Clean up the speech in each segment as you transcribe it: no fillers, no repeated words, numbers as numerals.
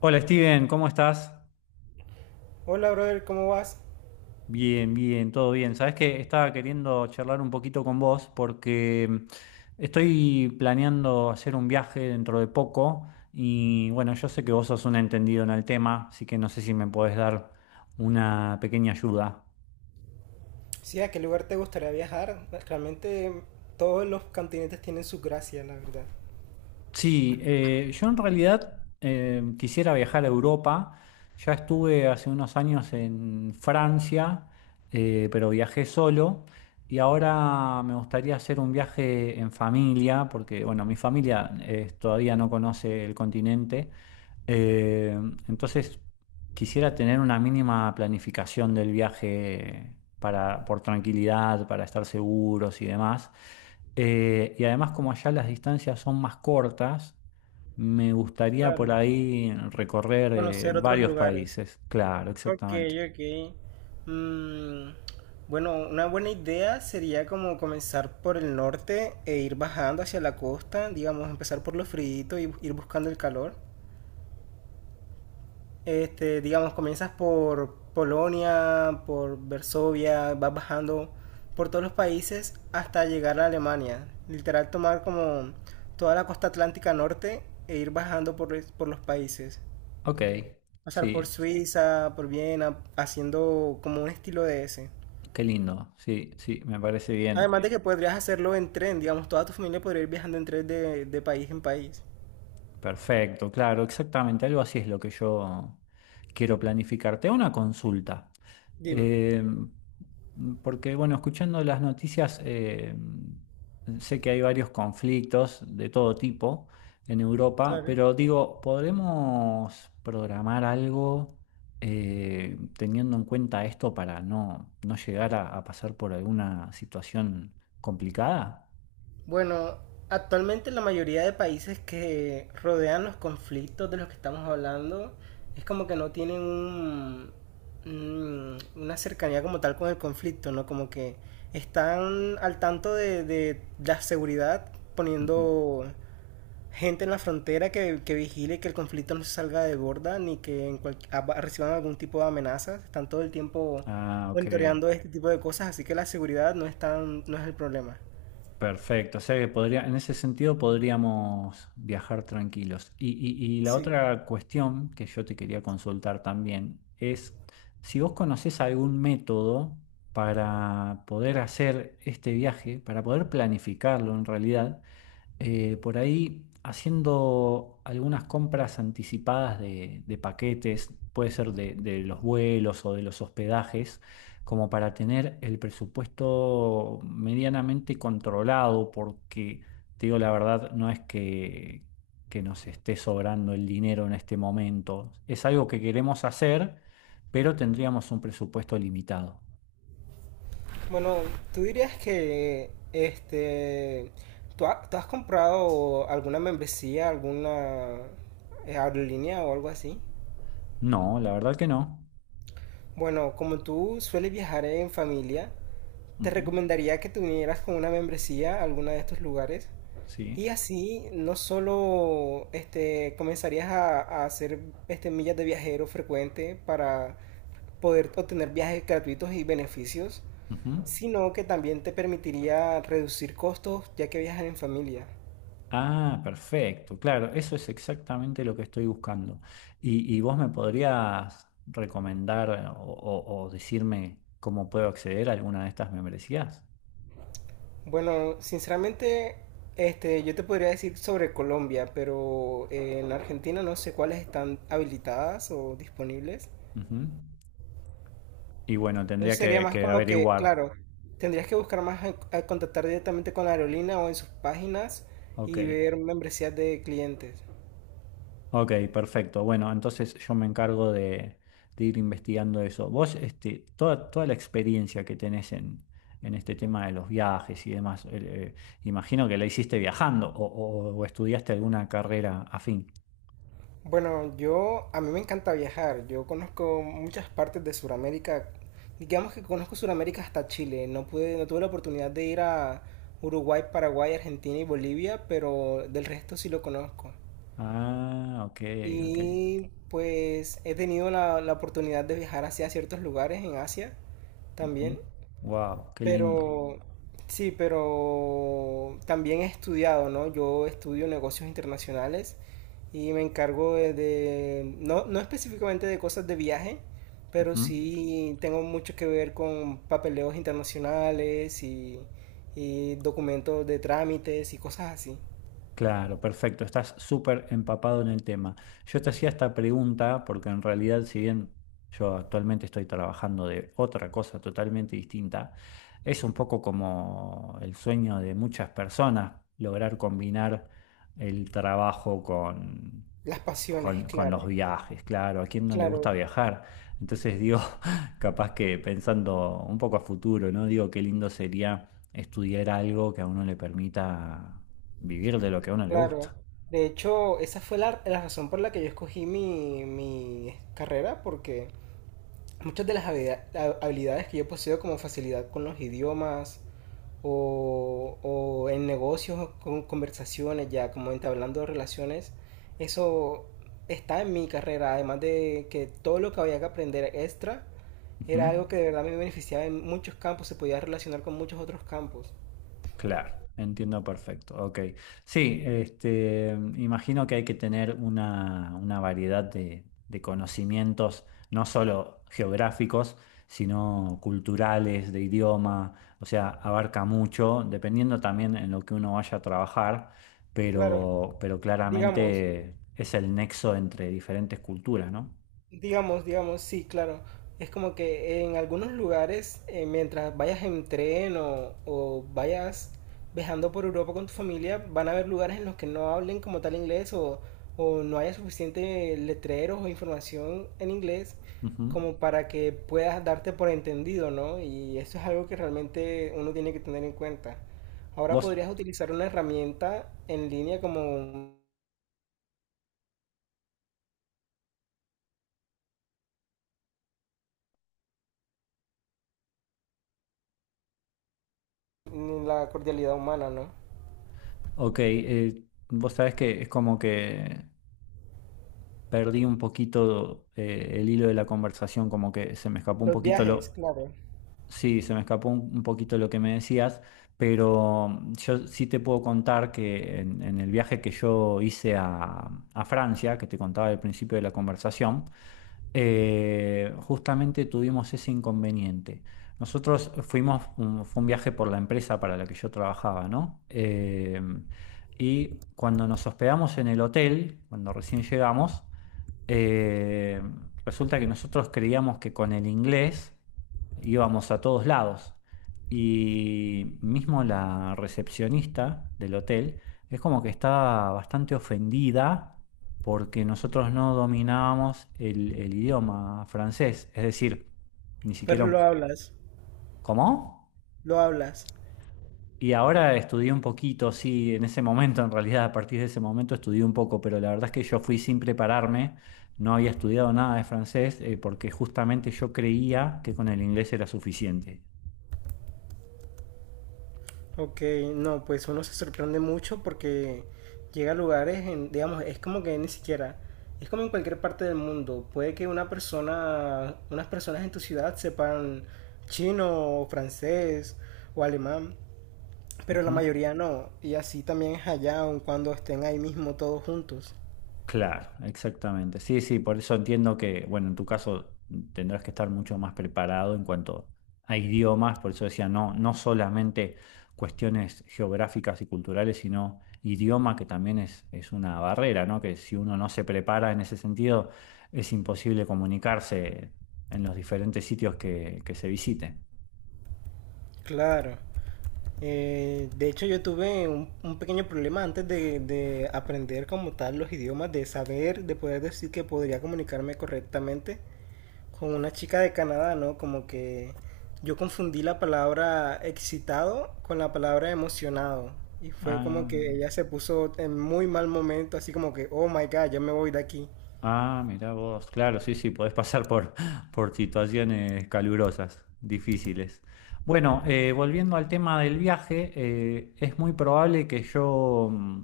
Hola Steven, ¿cómo estás? Hola, brother, ¿cómo vas? Bien, bien, todo bien. Sabes que estaba queriendo charlar un poquito con vos porque estoy planeando hacer un viaje dentro de poco y bueno, yo sé que vos sos un entendido en el tema, así que no sé si me podés dar una pequeña ayuda. Sí, ¿a qué lugar te gustaría viajar? Realmente todos los continentes tienen su gracia, la verdad. Sí, yo en realidad quisiera viajar a Europa. Ya estuve hace unos años en Francia, pero viajé solo. Y ahora me gustaría hacer un viaje en familia, porque bueno, mi familia todavía no conoce el continente. Eh, entonces, quisiera tener una mínima planificación del viaje para, por tranquilidad, para estar seguros y demás. Y además, como allá las distancias son más cortas, me gustaría Claro, por ahí recorrer conocer otros varios lugares. países. Claro, Ok, exactamente. ok. Mm, bueno, una buena idea sería como comenzar por el norte e ir bajando hacia la costa, digamos, empezar por lo frío y ir buscando el calor. Este, digamos, comienzas por Polonia, por Varsovia, vas bajando por todos los países hasta llegar a Alemania. Literal tomar como toda la costa atlántica norte e ir bajando por los países. Ok, Pasar por sí, Suiza, por Viena, haciendo como un estilo de ese. qué lindo. Sí, sí, me parece bien. Además de que podrías hacerlo en tren, digamos, toda tu familia podría ir viajando en tren de país en país. Perfecto, claro, exactamente, algo así es lo que yo quiero planificarte. Una consulta, Dime, eh, porque bueno, escuchando las noticias, sé que hay varios conflictos de todo tipo en Europa, claro. pero digo, ¿podremos programar algo teniendo en cuenta esto para no, no llegar a pasar por alguna situación complicada? Bueno, actualmente la mayoría de países que rodean los conflictos de los que estamos hablando es como que no tienen una cercanía como tal con el conflicto, ¿no? Como que están al tanto de la seguridad Ujú. poniendo gente en la frontera que vigile que el conflicto no se salga de borda ni que en reciban algún tipo de amenazas. Están todo el tiempo Ah, ok. monitoreando este tipo de cosas, así que la seguridad no es el problema. Perfecto, o sea que podría, en ese sentido podríamos viajar tranquilos. Y, y la Sí. otra cuestión que yo te quería consultar también es si vos conocés algún método para poder hacer este viaje, para poder planificarlo en realidad por ahí haciendo algunas compras anticipadas de paquetes, puede ser de los vuelos o de los hospedajes, como para tener el presupuesto medianamente controlado, porque te digo la verdad, no es que nos esté sobrando el dinero en este momento. Es algo que queremos hacer, pero tendríamos un presupuesto limitado. Bueno, ¿tú dirías que tú has comprado alguna membresía, alguna aerolínea o algo así? No, la verdad que no. Bueno, como tú sueles viajar en familia, te Ujú, recomendaría que te unieras con una membresía a alguno de estos lugares sí, y así no solo comenzarías a hacer este millas de viajero frecuente para poder obtener viajes gratuitos y beneficios, ujú. sino que también te permitiría reducir costos ya que viajan en familia. Ah, perfecto, claro, eso es exactamente lo que estoy buscando. Y vos me podrías recomendar o, o decirme cómo puedo acceder a alguna de estas membresías? Bueno, sinceramente, este, yo te podría decir sobre Colombia, pero en Argentina no sé cuáles están habilitadas o disponibles. Ujú. Y bueno, tendría Entonces sería más que como que, averiguar. claro, tendrías que buscar más, a contactar directamente con la aerolínea o en sus páginas Ok, y ver membresías de clientes. ok, perfecto. Bueno, entonces yo me encargo de ir investigando eso. Vos, este, toda, toda la experiencia que tenés en este tema de los viajes y demás, imagino que la hiciste viajando o o estudiaste alguna carrera afín. Bueno, yo, a mí me encanta viajar. Yo conozco muchas partes de Sudamérica. Digamos que conozco Sudamérica hasta Chile. No pude, no tuve la oportunidad de ir a Uruguay, Paraguay, Argentina y Bolivia, pero del resto sí lo conozco. Ah, ok, ok. Y pues he tenido la, la oportunidad de viajar hacia ciertos lugares en Asia también. Wow, qué lindo. Pero sí, pero también he estudiado, ¿no? Yo estudio negocios internacionales y me encargo no, no específicamente de cosas de viaje, pero Ujú. sí tengo mucho que ver con papeleos internacionales y documentos de trámites y cosas así. Claro, perfecto, estás súper empapado en el tema. Yo te hacía esta pregunta porque en realidad, si bien yo actualmente estoy trabajando de otra cosa totalmente distinta, es un poco como el sueño de muchas personas lograr combinar el trabajo con, Las pasiones, con claro, los viajes, claro, ¿a quién no le gusta claro, viajar? Entonces digo, capaz que pensando un poco a futuro, ¿no? Digo, qué lindo sería estudiar algo que a uno le permita vivir de lo que a uno le claro. gusta. De hecho, esa fue la, la razón por la que yo escogí mi, mi carrera, porque muchas de las habilidades que yo poseo como facilidad con los idiomas o en negocios, con conversaciones, ya como entablando relaciones, eso está en mi carrera, además de que todo lo que había que aprender extra era Ujú. algo que de verdad me beneficiaba en muchos campos, se podía relacionar con muchos otros campos. Claro, entiendo perfecto. Ok. Sí, este, imagino que hay que tener una variedad de conocimientos, no solo geográficos, sino culturales, de idioma. O sea, abarca mucho, dependiendo también en lo que uno vaya a trabajar, Claro, pero digamos, claramente es el nexo entre diferentes culturas, ¿no? digamos, digamos, sí, claro. Es como que en algunos lugares, mientras vayas en tren o vayas viajando por Europa con tu familia, van a haber lugares en los que no hablen como tal inglés o no haya suficiente letreros o información en inglés Ujú. como para que puedas darte por entendido, ¿no? Y eso es algo que realmente uno tiene que tener en cuenta. Ahora Vos, podrías utilizar una herramienta en línea como la cordialidad humana, ¿no? ok, vos sabés que es como que perdí un poquito el hilo de la conversación, como que se me escapó un Los poquito viajes, lo, claro. sí, se me escapó un poquito lo que me decías, pero yo sí te puedo contar que en el viaje que yo hice a Francia, que te contaba al principio de la conversación, justamente tuvimos ese inconveniente. Nosotros fuimos, fue un viaje por la empresa para la que yo trabajaba, ¿no? Y cuando nos hospedamos en el hotel, cuando recién llegamos, eh, resulta que nosotros creíamos que con el inglés íbamos a todos lados. Y mismo la recepcionista del hotel es como que estaba bastante ofendida porque nosotros no dominábamos el idioma francés. Es decir, ni siquiera Pero un... lo hablas, ¿Cómo? lo hablas. Y ahora estudié un poquito, sí, en ese momento, en realidad, a partir de ese momento estudié un poco, pero la verdad es que yo fui sin prepararme, no había estudiado nada de francés, porque justamente yo creía que con el inglés era suficiente. Ok, no, pues uno se sorprende mucho porque llega a lugares, digamos, es como que ni siquiera, es como en cualquier parte del mundo. Puede que una persona, unas personas en tu ciudad sepan chino, o francés o alemán, pero la Ujú. mayoría no. Y así también es allá, aun cuando estén ahí mismo todos juntos. Claro, exactamente. Sí, sí, por eso entiendo que, bueno, en tu caso tendrás que estar mucho más preparado en cuanto a idiomas, por eso decía, no, no solamente cuestiones geográficas y culturales, sino idioma, que también es una barrera, ¿no? Que si uno no se prepara en ese sentido, es imposible comunicarse en los diferentes sitios que se visite. Claro. De hecho, yo tuve un pequeño problema antes de aprender como tal los idiomas, de saber, de poder decir que podría comunicarme correctamente con una chica de Canadá, ¿no? Como que yo confundí la palabra excitado con la palabra emocionado. Y fue como Ah. que ella se puso en muy mal momento, así como que, oh my god, ya me voy de aquí. Ah, mirá vos, claro, sí, sí, podés pasar por, por situaciones calurosas, difíciles. Bueno, volviendo al tema del viaje, es muy probable que yo,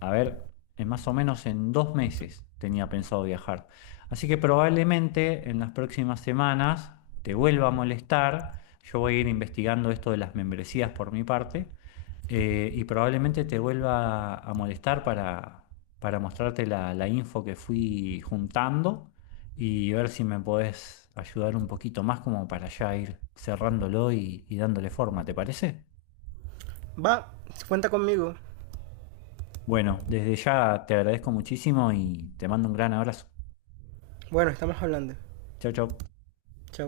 a ver, en más o menos en 2 meses tenía pensado viajar. Así que probablemente en las próximas semanas te vuelva a molestar. Yo voy a ir investigando esto de las membresías por mi parte y probablemente te vuelva a molestar para mostrarte la, la info que fui juntando y ver si me podés ayudar un poquito más como para ya ir cerrándolo y dándole forma, ¿te parece? Va, cuenta conmigo. Bueno, desde ya te agradezco muchísimo y te mando un gran abrazo. Bueno, estamos hablando. Chau, chau. Chao.